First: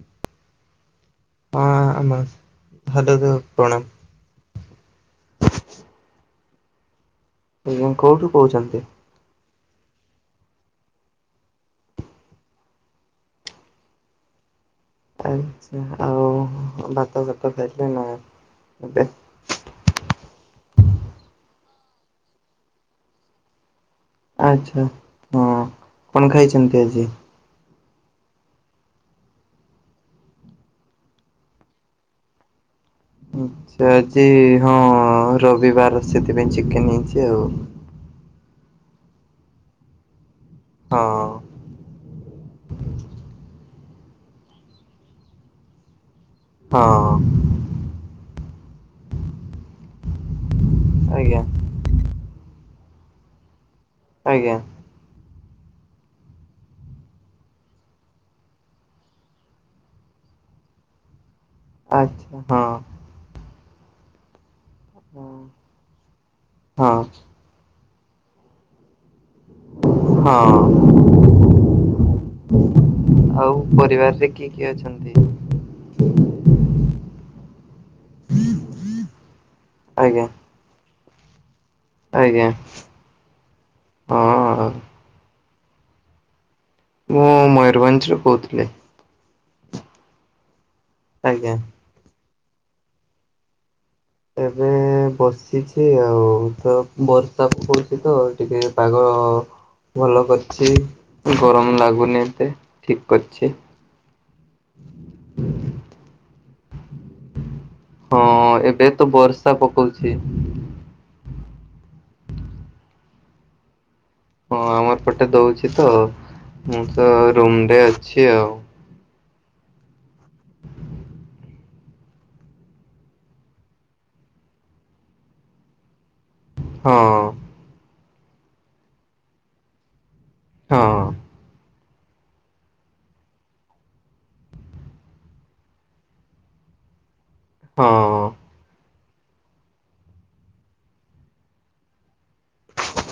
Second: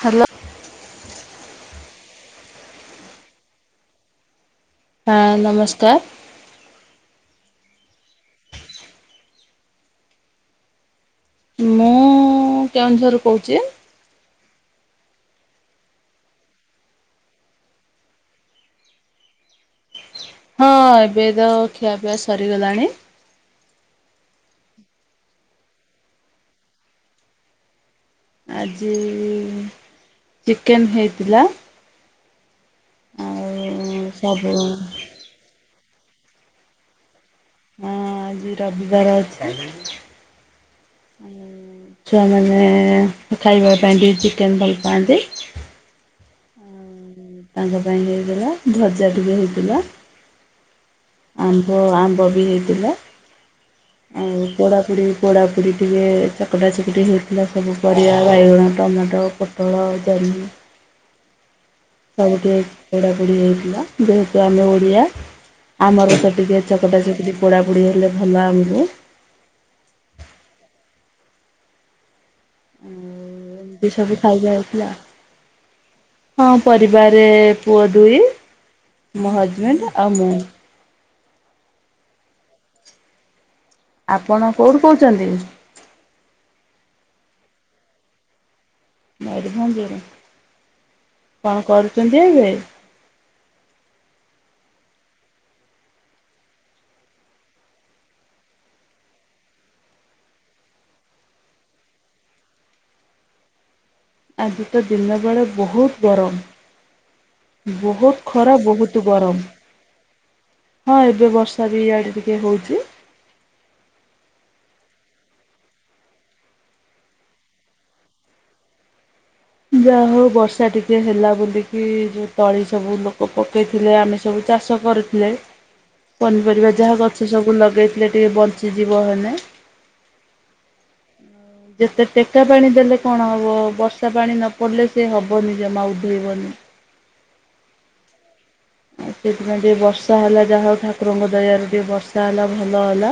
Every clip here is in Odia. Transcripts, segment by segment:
ହ୍ୟାଲୋ ହଁ ଆମ ହଲୋ ତ ପ୍ରଣମ୍। ହଁ ନମସ୍କାର। ଆଜ୍ଞା କୋଉଠୁ କହୁଛନ୍ତି? ମୁଁ କେଉଁଝରରୁ କହୁଛି। ଆଛା ଆଉ ଭାତଘାତ ଖାଇଲେ ନା ଏବେ [inaudible] ହଁ ଏବେ ତ ଖିଆପିଆ ସରିଗଲାଣି ଆଛା ହଁ କଣ ଖାଇଛନ୍ତି ଆଜି। ଆଜି ଚିକେନ ହେଇଥିଲା। ଆଛା ଆଉ ଆଜି ସବୁ ହଁ ରବିବାର ସେଥିପାଇଁ ଚିକେନ ହେଇଛି ଆଉ। ହଁ ଆଜି ରବିବାର ଅଛି ହଁ ଛୁଆମାନେ ଖାଇବା ପଣ୍ଡଡି ଚିକନ୍ ଭଲପାନ୍ତି। ହଁ। ତାଙ୍କ ପାଇଁ ହେଇଲା ଭଜା ଟିକେ ହେଇଥିଲା। ଆଜ୍ଞା ଆମ୍ବ ଆମ୍ବ ବି ହେଇଥିଲା। ଆଉ ଆଜ୍ଞା ପୋଡାକୁଡି ପୋଡ଼ାପୋଡ଼ି ଟିକେ ଚକଟା ଚକଟି ହେଉଥିଲା ସବୁ ପରିବା ବାଇଗଣ ଟମାଟୋ ପୋଟଳ ଜ ହୁଁ। ସବୁ ଆଚ୍ଛା ଟିକେ ହଁ। ପୋଡାପୋଡି ହେଇଥିଲା ଯେହେତୁ ଆମେ ତିଆ ଆମର ତ ଟିକେ ଚକଟା ହଁ ଚକଟି ପୋଡାପୋଡ଼ି ହେଲେ ଭଲ ଆମକୁ। ହଁ। ଆଉ ଉଁ ଏମିତି ସବୁ ପରିବାରରେ କିଏ ଖାଇବା କିଏ ହେଇଥିଲା। ଅଛନ୍ତି? ହଁ ପରିବାରେ ପୁଅ ଦୁଇ ମୋ ହଜବେଣ୍ଡ୍ ଆଉ ଆଜ୍ଞା ମୁଁ। ଆଜ୍ଞା। ଆପଣ ହଁ କୋଉଠୁ କହୁଛନ୍ତି? ମୁଁ ମୟୂରଭଞ୍ଜରୁ କହୁଥିଲି। ମୟୂରଭଞ୍ଜରୁ, ଆଜ୍ଞା। କଣ କରୁଚନ୍ତି ଏବେ? ଏବେ ବସିଚି ଆଉ ତ ବର୍ଷା ପକଉଚିତ ଟିକେ ପାଗ ଅ ଭଲ କରିଚି ଗରମ ଲାଗୁନି ଏତେ ଠିକ୍ କରିଚି। ଆଜି ତ ଦିନବେଳେ ବହୁତ ଗରମ୍। ବହୁତ୍ ହଁ ଖରା ଏବେ ବହୁତ୍ ତ ଗରମ ବର୍ଷା ପକଉଛି ହଁ ଏବେ ବର୍ଷ ଚାରି ଆଡେ ଟିକେ ହଉଚି। ଅଁ ଆମ ଏପଟେ ଦଉଚି ତ ମୁଁ ତ ରୁମ୍ ରେ ଅଛି ଆଉ। ଯାହା ହଉ ବର୍ଷା ଟିକେ ହେଲା ବୋଲିକି ଯୋଉ ତଳି ସବୁ ଲୋକ ପକେଇଥିଲେ ଆମେ ସବୁ ଚା ଚାଷ କରୁଥିଲେ। ପନିପରିବା ଯାହା ହଁ ଗଛ ସବୁ ଲଗେଇଥିଲେ ଟିକେ ବଞ୍ଚିଯିବ ହେଲେ। ହଁ। ଯେତେ ଟେକା ପାଣି ଦେଲେ କଣ ହବ ବର୍ଷା ପାଣି ନ ପଡ଼ିଲେ ସେ ହବନି ଜମା ଉଧେଇବନି। ହଁ। ସେଇଥିପାଇଁ ଟିକେ ବର୍ଷା ହେଲା ଯାହା ହଉ ଠାକୁରଙ୍କ ଦୟାରୁ ଟିକେ ବର୍ଷା ହେଲା। ଭଲ ହେଲା।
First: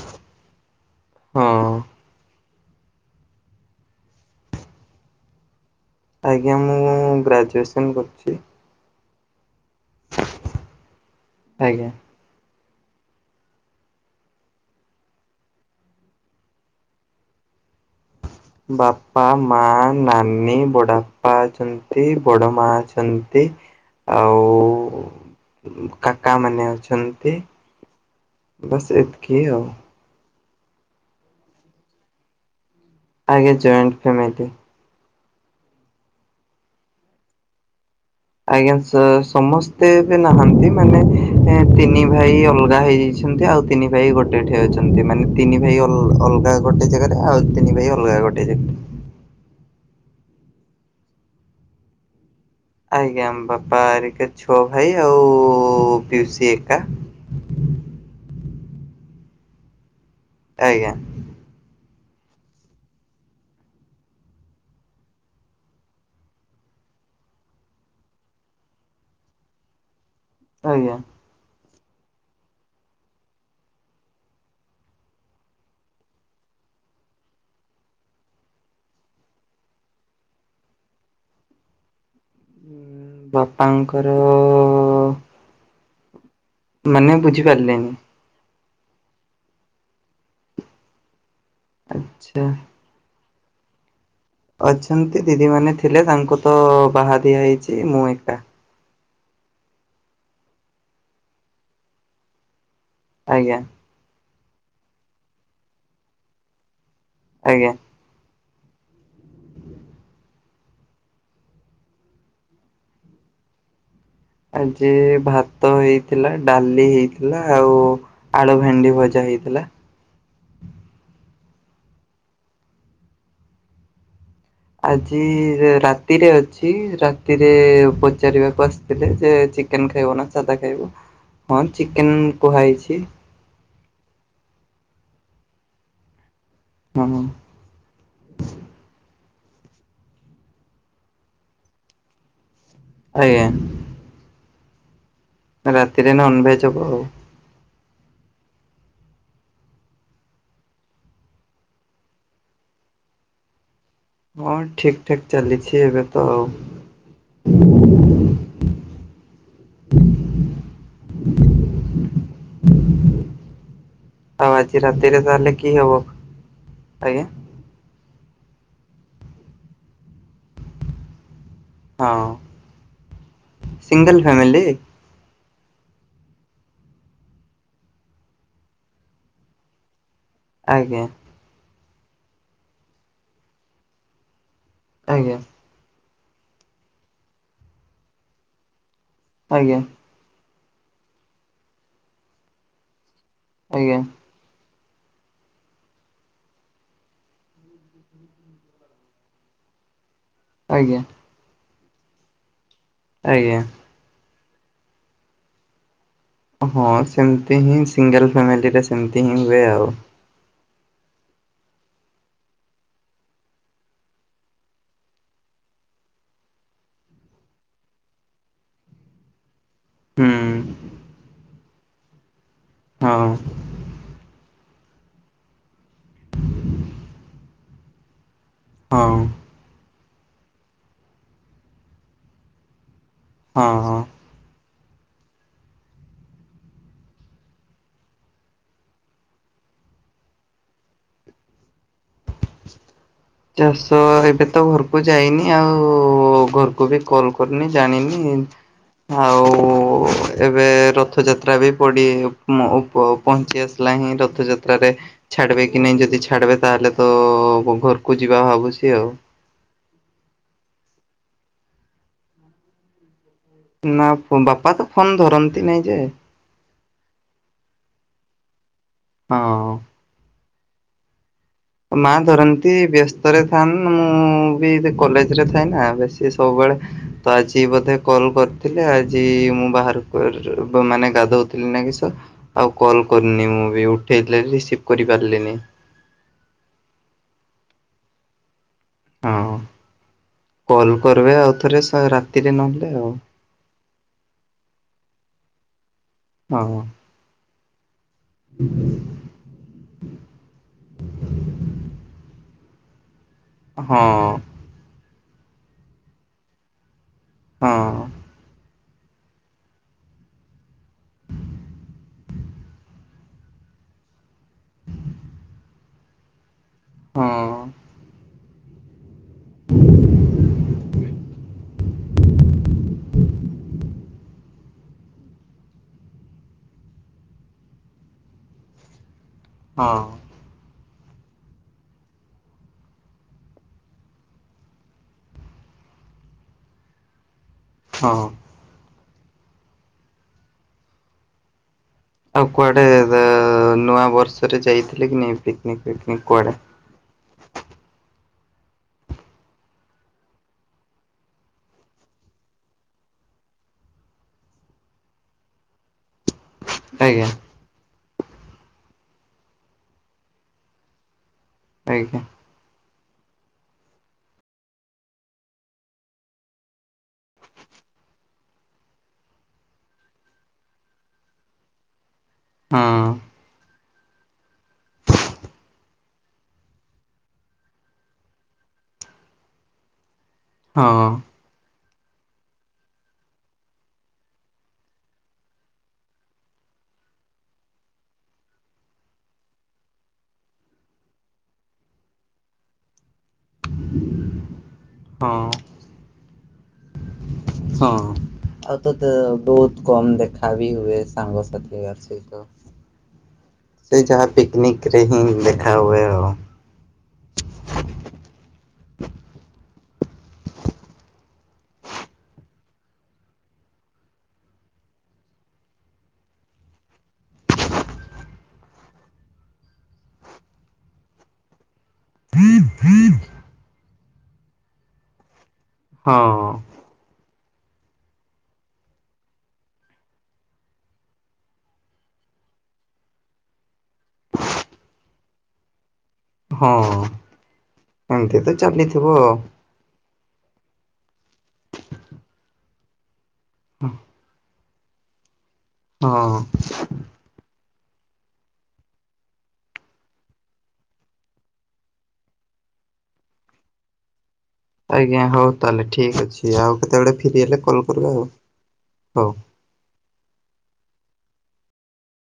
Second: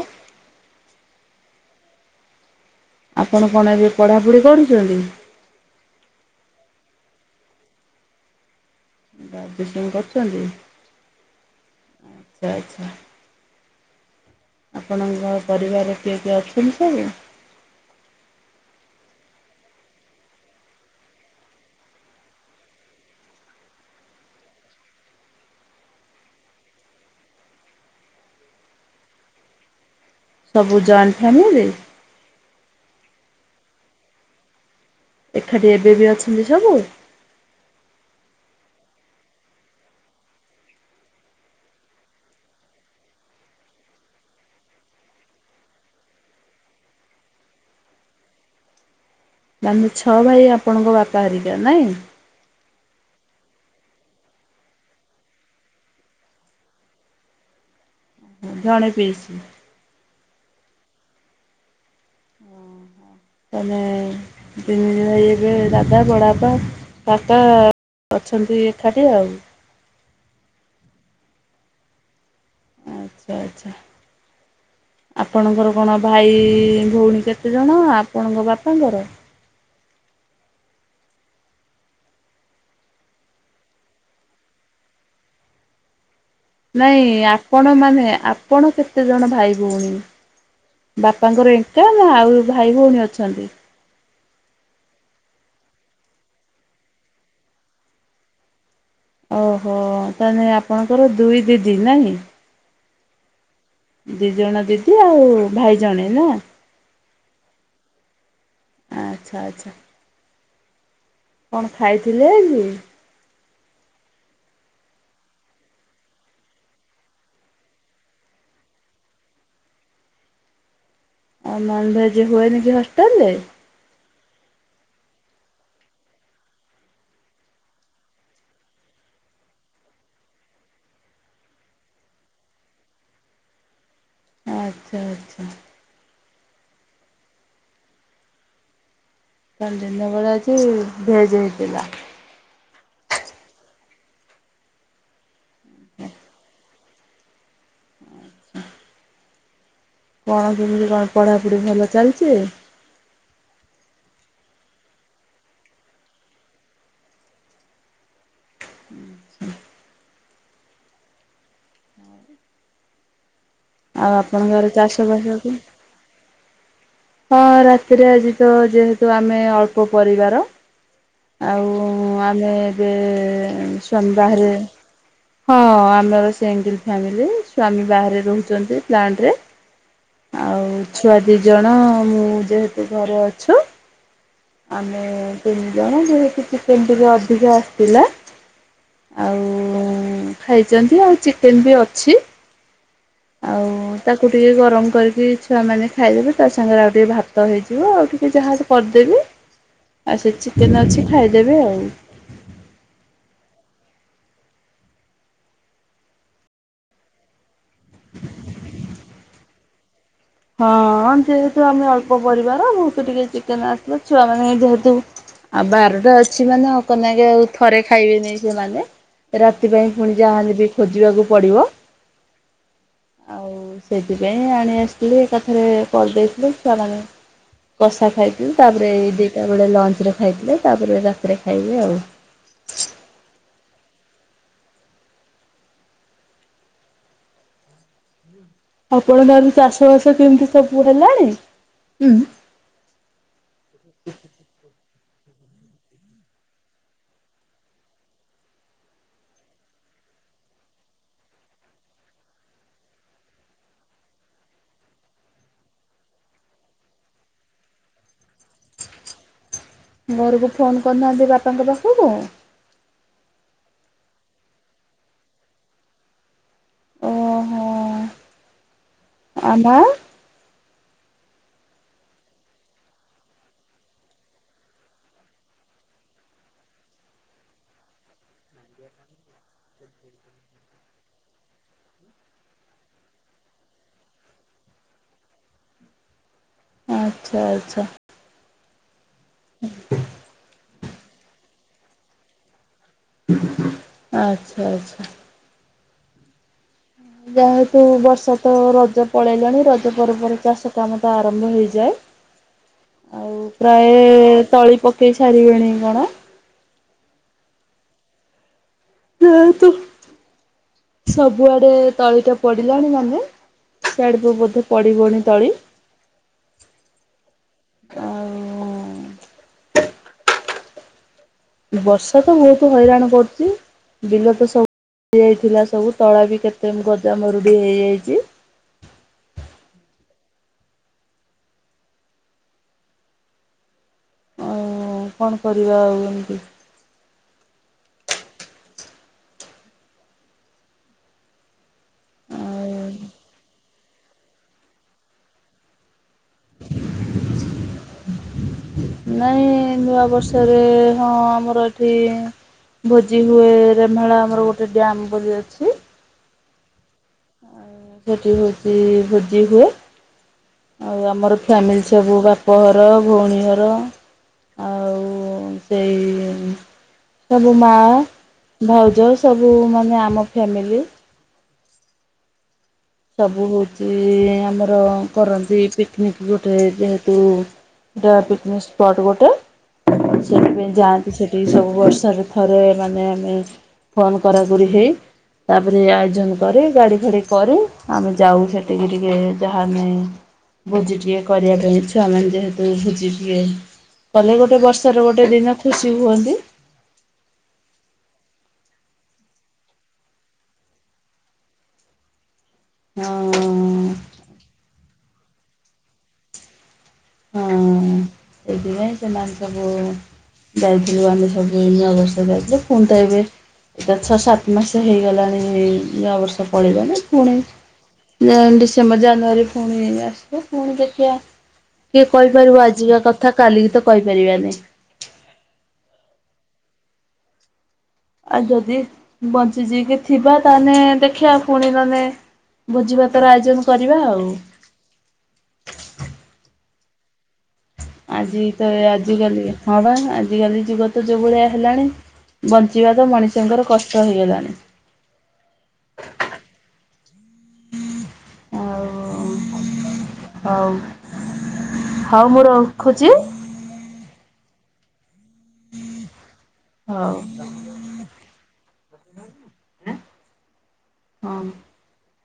ହଁ ଆପଣ କଣ ଏବେ ପଢ଼ାପଢ଼ି କରୁଚନ୍ତି? ଆଜ୍ଞା ମୁଁ ଗ୍ରାଜୁଏସନ୍ କରୁଛି। ଗ୍ରାଜୁଏସନ୍ କରୁଛନ୍ତି ଆଜ୍ଞା ଆଚ୍ଛା ଆଚ୍ଛା। ଆପଣଙ୍କ ପରିବାର କିଏ କିଏ ଅଛନ୍ତି ସବୁ? ବାପା, ମା, ନାନୀ, ବଡ଼ବାପା ଅଛନ୍ତି ବଡ଼ ମା ଅଛନ୍ତି। ଆଉ ଉଁ କାକା ମାନେ ଅଛନ୍ତି। ବାସ୍ ଏତିକି ଆଉ। ସବୁ ଜଏଣ୍ଟ ଫ୍ୟାମିଲି। ଆଜ୍ଞା ଜଏଣ୍ଟ୍ ଫ୍ୟାମିଲି। ଏକାଠି ଏବେ ବି ଅଛନ୍ତି ସବୁ। ଆଜ୍ଞା ସ ସମସ୍ତେ ଏବେ ନାହାନ୍ତି ମାନେ ଏଁ ତିନି ଭାଇ ଅଲଗା ହେଇଯାଇ ଛନ୍ତି ଆଉ ତିନି ଭାଇ ଗୋଟେ ଏଠି ଅଛନ୍ତି ମାନେ ତିନି ଭାଇ ଅଲ୍ ଅଲଗା ଗୋଟେ ଜାଗାରେ ଆଉ ତିନି ଭାଇ ଅଲଗା। ଆଉ ଗୋଟେ ଯେ ତାଆନେ ଛଅ ଭାଇ ଆପଣଙ୍କ ବାପା ହରିକା ନାଇଁ। ଆଜ୍ଞା ଆମ ବାପା ଆରିକା ଛଅ ଭାଇ ଆଉ ପିଉସୀ ଏକା। [inaudible] ଜଣେ ପିଇସୀ। ଆଜ୍ଞା।। ତାନେ ତିନି ଭାଈ ଏବେ ଦାଦା ବଡଆପା ବାପା ଅଛନ୍ତି ଏକାଠି ଆଉ। ଆଜ୍ଞା। ଆଚ୍ଛା ଆଚ୍ଛା। [inaudible] ଆପଣଙ୍କର କଣ ଭାଇ ଭଉଣୀ କେତେଜଣ ଆପଣଙ୍କ ବାପାଙ୍କର? ବାପାଙ୍କର ନାଇଁ ମାନେ ଆପଣ ବୁଝିପାରିଲେନି ମାନେ ଆପଣ କେତେ ଜଣ ଭାଇ ଭଉଣୀ ବା ବାପାଙ୍କର ଏକା ନା ଆଉ ଆଚ୍ଛା। ଭାଇ ଭଉଣୀ ଅଛନ୍ତି। ଅଛନ୍ତି ଦିଦି ମାନେ ଥିଲେ ତାଙ୍କୁ ତ ବାହା ଦିଆ ହେଇଛି ମୁଁ ଏକା। ଓହୋ ତାହା ହେଲେ ଆପଣଙ୍କର ଦୁଇ ଦିଦି ନାଇଁ। ଆଜ୍ଞା। ଦି ଜଣ ଦିଦି ଆଉ ଭାଇ ଜଣେ ନା? ଆଜ୍ଞା। ଆଚ୍ଛା ଆଚ୍ଛା। କଣ ଖାଇଥିଲେ ଆଜି? ଆଜି ଭାତ ହେଇଥିଲା ଡ଼ାଲି ହେଇଥିଲା ଆଉ ଆଳୁ ଭେଣ୍ଡି ଭଜା ହେଇ ହେଲା। ଆଉ ନନଭେଜ୍ ହୁଏନ କି ହଷ୍ଟେଲ ରେ। ଆଜି ରାତିରେ ଅଛି ରାତିରେ ପଚାରିବାକୁ ଆସିଥିଲେ ଯେ ଚିକେନ୍ ଖାଇବ ନା ସାଧା ଖାଇବ ହଁ ଚିକେନ୍ କୁହାହେଇଛି। ଆଚ୍ଛା ଆଚ୍ଛା। ହଁ। ତା ଦିନ ବେଳା ଯେ ଭେଜ଼ ହେଇଥିଲା। ଆଜ୍ଞା। ରାତିରେ ନନ୍‌ଭେଜ ହବ ଆଉ‌। କଣ କେମିତି କଣ ପଢ଼ାପଢ଼ି ଭଲ ଚାଲିଛି? ହଁ ଠିକ୍ ଠାକ୍ ଚାଲିଛି ଏବେ ତ ଆଉ। [unintelligible] [inaudible] ଆପଣଙ୍କ ଆଉ ଘରେ ଆଜି ଚାଷ ରାତିରେ ବାସ ତାହଲେ କି ହବ? ଆଜ୍ଞା ହଁ ରାତିରେ ଆଜି ତ ଯେହେତୁ ଆମେ ଅଳ୍ପ ପରିବାର। ଆଉ ହଁ ଆମେ ଏବେ ସ୍ୱାମୀ ସିଙ୍ଗଲ ବାହାରେ ଫ୍ୟାମିଲି ହଁ ଆମର ସିଙ୍ଗଲ ଫାମିଲ ସ୍ଵାମୀ ବାହାରେ ରହୁଛନ୍ତି, ପ୍ଲାଣ୍ଟରେ। ଆଉ ଆଜ୍ଞା। ଛୁଆ ଦି ଜଣ ମୁଁ ଯେହେତୁ ଘରେ ଅଛୁ। ଆମେ ଆଜ୍ଞା ତିନଜଣ ଯେହେତୁ ଚିକେନ୍‌ ଟିକେ ଅଧିକା ଆସଥିଲା। ଆଜ୍ଞା। ଖାଇଛନ୍ତି ଆଉ ଚିକେନ୍‌ ବି ଅଛି। ଆଉ ଆଜ୍ଞା ତାକୁ ଟିକେ ଗରମ କରିକି ଛୁଆ ମାନେ ଖାଇଦେବେ ତା ସାଙ୍ଗରେ ଆଉ ଟିକେ ଭାତ ହେଇଯିବ ଆଉ ଟିକେ ଯାହା କରିଦେବି। ହ ଆଉ ସେ ଚିକେନ୍ ଅଛି ଖାଇଦେବେ ଆଉ। ଆଜ୍ଞା। ହଁ ସେମତି ହିଁ ସିଙ୍ଗେଲ୍‌ ଫ୍ୟାମିଲିରେ ସେମତି ହିଁ ହୁଏ ଆଉ। ହଁ ଯେହେତୁ ଆମେ ଅଳ୍ପ ପରିବାର ବହୁତୁ ଟିକେ ଚିକେନ୍‌ ଆସିଥିଲା ଛୁଆ ମାନେ ଯେହେତୁ ଆଉ ବାରଟା ଅଛି ମାନେ ହ ନାଇଁ ଆଉ ଥରେ ଖାଇବେନି ସେମାନେ ରା ତି ପାଇଁ ପୁଣି ହୁଁ ଯାହାଲେ ବି ଖୋଜିବାକୁ ପଡିବ। ହଁ ଆଉ ସେଥିପାଇଁ ଆଣି ଆସି ଏକାଥରେ କରି ଦେଇଥିଲି ଛୁଆମାନେ କଷା ଖାଇବେ ତାପରେ ହଁ ଦିଟା ବେଳେ ଲଞ୍ଚ ରେ ଖାଇଥିଲେ, ତାପରେ ରାତିରେ ଖାଇବେ ଆଉ। ହଁ ହଁ। ଆପଣଙ୍କ ଆଡେ ଚାଷ ବାସ କେମତି ସବୁ ହେଲାଣି? ଚାଷ ଏବେ ତ ଘର କୁ। ଯାଇନି ଆଉ ଘରକୁ ବି କଲ୍ ‌କରିନି ଜାଣିନି ଏମତି ଆଉ ଏବେ ରଥଯାତ୍ରା ବି ପଡି ପ ପହଞ୍ଚି ଆସିଲା ଣି ନାହିଁ ରଥଯାତ୍ରରେ ଛାଡିବେ କି ନାଇଁ ଯଦି ଛାଡିବେ ତାହେଲେ ତ ଘରକୁ ଯିବା ଭାବୁଛି ଆଉ। ଘରକୁ ଫୋନ କରି ନାହାଁନ୍ତି ବାପାଙ୍କ ପାଖକୁ? ନା ବାପା ତ ଫୋନ ଧରନ୍ତି ନାଇଁ ଯେ। ଓହୋ ଆ ହଁ। ମା ମା ଧରନ୍ତି ବ୍ୟସ୍ତରେ ଥାନ୍ତି ମୁଁ ବି କଲେଜ ରେ ଥାଏ ନା ବେଶୀ ସବୁବେଳେ ତ ଆଜି ବୋଧେ କଲ୍ କରିଥିଲେ ଆଜି ମୁଁ ବାହାରକୁ ମାନେ ଗାଧଉ ଥିଲି ନା କିସ ଆଉ କଲ କରିନି ମୁଁ ବି ଉଠେଇ ଥିଲି ଆଜି ରିସିଭ କରିପାରିଲିନି। [inaudible] ଆଚ୍ଛା। ଆଚ୍ଛା। ହଁ କଲ କରବେ ଆଉଥରେ ସେ ରାତିରେ ନହେଲେ। ଆଉ ଆଚ୍ଛା ଆଚ୍ଛା। ହ ହ। ଯାହା ହଉ ତୁ ବସ ତ ରଜ ପଳେଇଲାଣି ରଜ ପରେ ପରେ ଚାଷ କାମ ତ ଆରମ୍ଭ ହେଇଯାଏ। ଆଉ ହଁ ପ୍ରାୟେ ହଁ। ତଳି ପକେଇ ସାରିବେଣି କଣ। ହଁ। ସେଇଆ ତ ସବୁଆଡେ ତଳିଟା ପଡିଲାଣି ମାନେ ସିଆଡ ସବୁ ପଡିବନି ତଳି। ହଁ। ଆଉ ବର୍ଷା ତ ବହୁତ ହଇରାଣ କରୁଛି ବିଲ ତ ସବୁ ହେଇ ଯାଇଥିଲା ସବୁ ତଳା ବି କେତେ ଗଜା ମରୁଡି ହେଇଯାଇଚି। ହଁ। ହଁ କଣ କରିବା ଆଉ ଏମତି। ହଁ। ଆଉ କୁଆଡେ ନୂଆ ବର୍ଷରେ ଯାଇଥିଲେ କି ନାଇଁ ପିକନିକ ଫିକନିକ କୁଆଡେ ନୂଆବର୍ଷରେ ହଁ ଆମର ଏଠି ଭୋଜି ହୁଏ ରେମାଳା ଆମର ଗୋଟେ ଡ୍ୟାମ ବୋଲି ଅଛି। ଆଜ୍ଞା। ସେଠି ହୋଉଚି। ଭୋଜି ହୁଏ ଆଉ ଆମର ଫ୍ୟାମିଲି ସବୁ ଆଜ୍ଞା ବାପଘର ଭଉଣୀ ଘର ଆଉ ସେଇ ସବୁ ମା ଭାଉଜ ସବୁ ମାନେ ଆମ ଫ୍ୟାମିଲି ହଁ ସବୁ ହୋଉଚି ଆମର କରନ୍ତି ପିକନିକ୍ ଗୋଟେ ଯେହେତୁ ଟ ପିକନିକ ସ୍ପଟ ଗୋଟେ ସେଥିପାଇଁ ହଁ ଯାଆନ୍ତି ସେଠିକି ସବୁ ବର୍ଷ ଥରେ ଥରେ ମାନେ ଆମେ ଫୋନ୍ କରାକରି ହେଇ ତାପରେ ଆୟୋଜନ କରେ ଗାଡି ଫାଡି କରେ। ଆମେ ଯାଉ ସେଠିକି ଟିକେ ଯାହା ଆମେ ଭୋଜି ଟିକେ କରିବା ପାଇଁ ଛୁଆମାନେେ ଯେହେତୁ ଭୋଜି ଟେ କଲେ ଗୋଟେ ବର୍ଷର ଗୋଟେ ହଁ। ଦିନ ଖୁସି ହୁଅନ୍ତି। ହଁ। ଆଉ ତତେ ବହୁତ କମ ଦେଖା ବି ହୁଏ ସାଙ୍ଗସାଥି ଅଛିତ। ସେ ଯାହା ପିକନିକରେ ହିଁ ଦେଖା ହୁଏ ଆଉ। ହ [unintelligible] ସେଇଥିପାଇଁ ସେମାନ ସବୁ ଯାଇଥିଲ ଆାନେ ସବୁ ଅବସ୍ଥା ଯାଇଥିଲ କ ତ ଏବେ ଏଟ ଛଅ ସାତ ମାସ ହେଇଗଲାଣି ଏଇ ନୂଆବର୍ଷ ପଳେଇଲାଣି ପୁଣି ଡିସେମ୍ବର ଜାନୁଆାରୀ ପୁଣି ଆସିବ ପୁଣି ଦେଖିବା କିଏ କହିପାରିବ ଆଜିର କଥା କାଲିକି ତ କହିପାରିବା ନେଇ ହଁ। ଆଉ ଯଦି ବଞ୍ଚି ଯି କିି ଥିବା ତାଲେ ଦେଖିବା ପୁଣି ନହେଲେ ଭୋଜି ଭାତର ଆୟୋଜନ କରିବା ଆଉ। ହଁ। ଆଜି ଏମିତି ତ ଚାଲିଥିବ ଆଜି ଆଉ। କାଲି ହଁ ବା ଆ ଆଜିକାଲି ଯୁଗ ତ ଯୋଉ ଭଳିଆ ହେଲାଣି ବଞ୍ଚିବା ତ ମଣିଷଙ୍କର କଷ୍ଟ ହେଇଗଲାଣି। ହଁ। ଆଉ ହଉ ହଉ ମୁଁ ରଖୁଚି? ଆଜ୍ଞା ହୋଉ ତାହେଲେ ଠିକ ଅଛି। ଆଉ କେତେବେଳେ ହଉ ଫ୍ରି ହେଲେ କଲ କରିବେ ଆଉ ହୋଉ। ଆଁ ହଁ।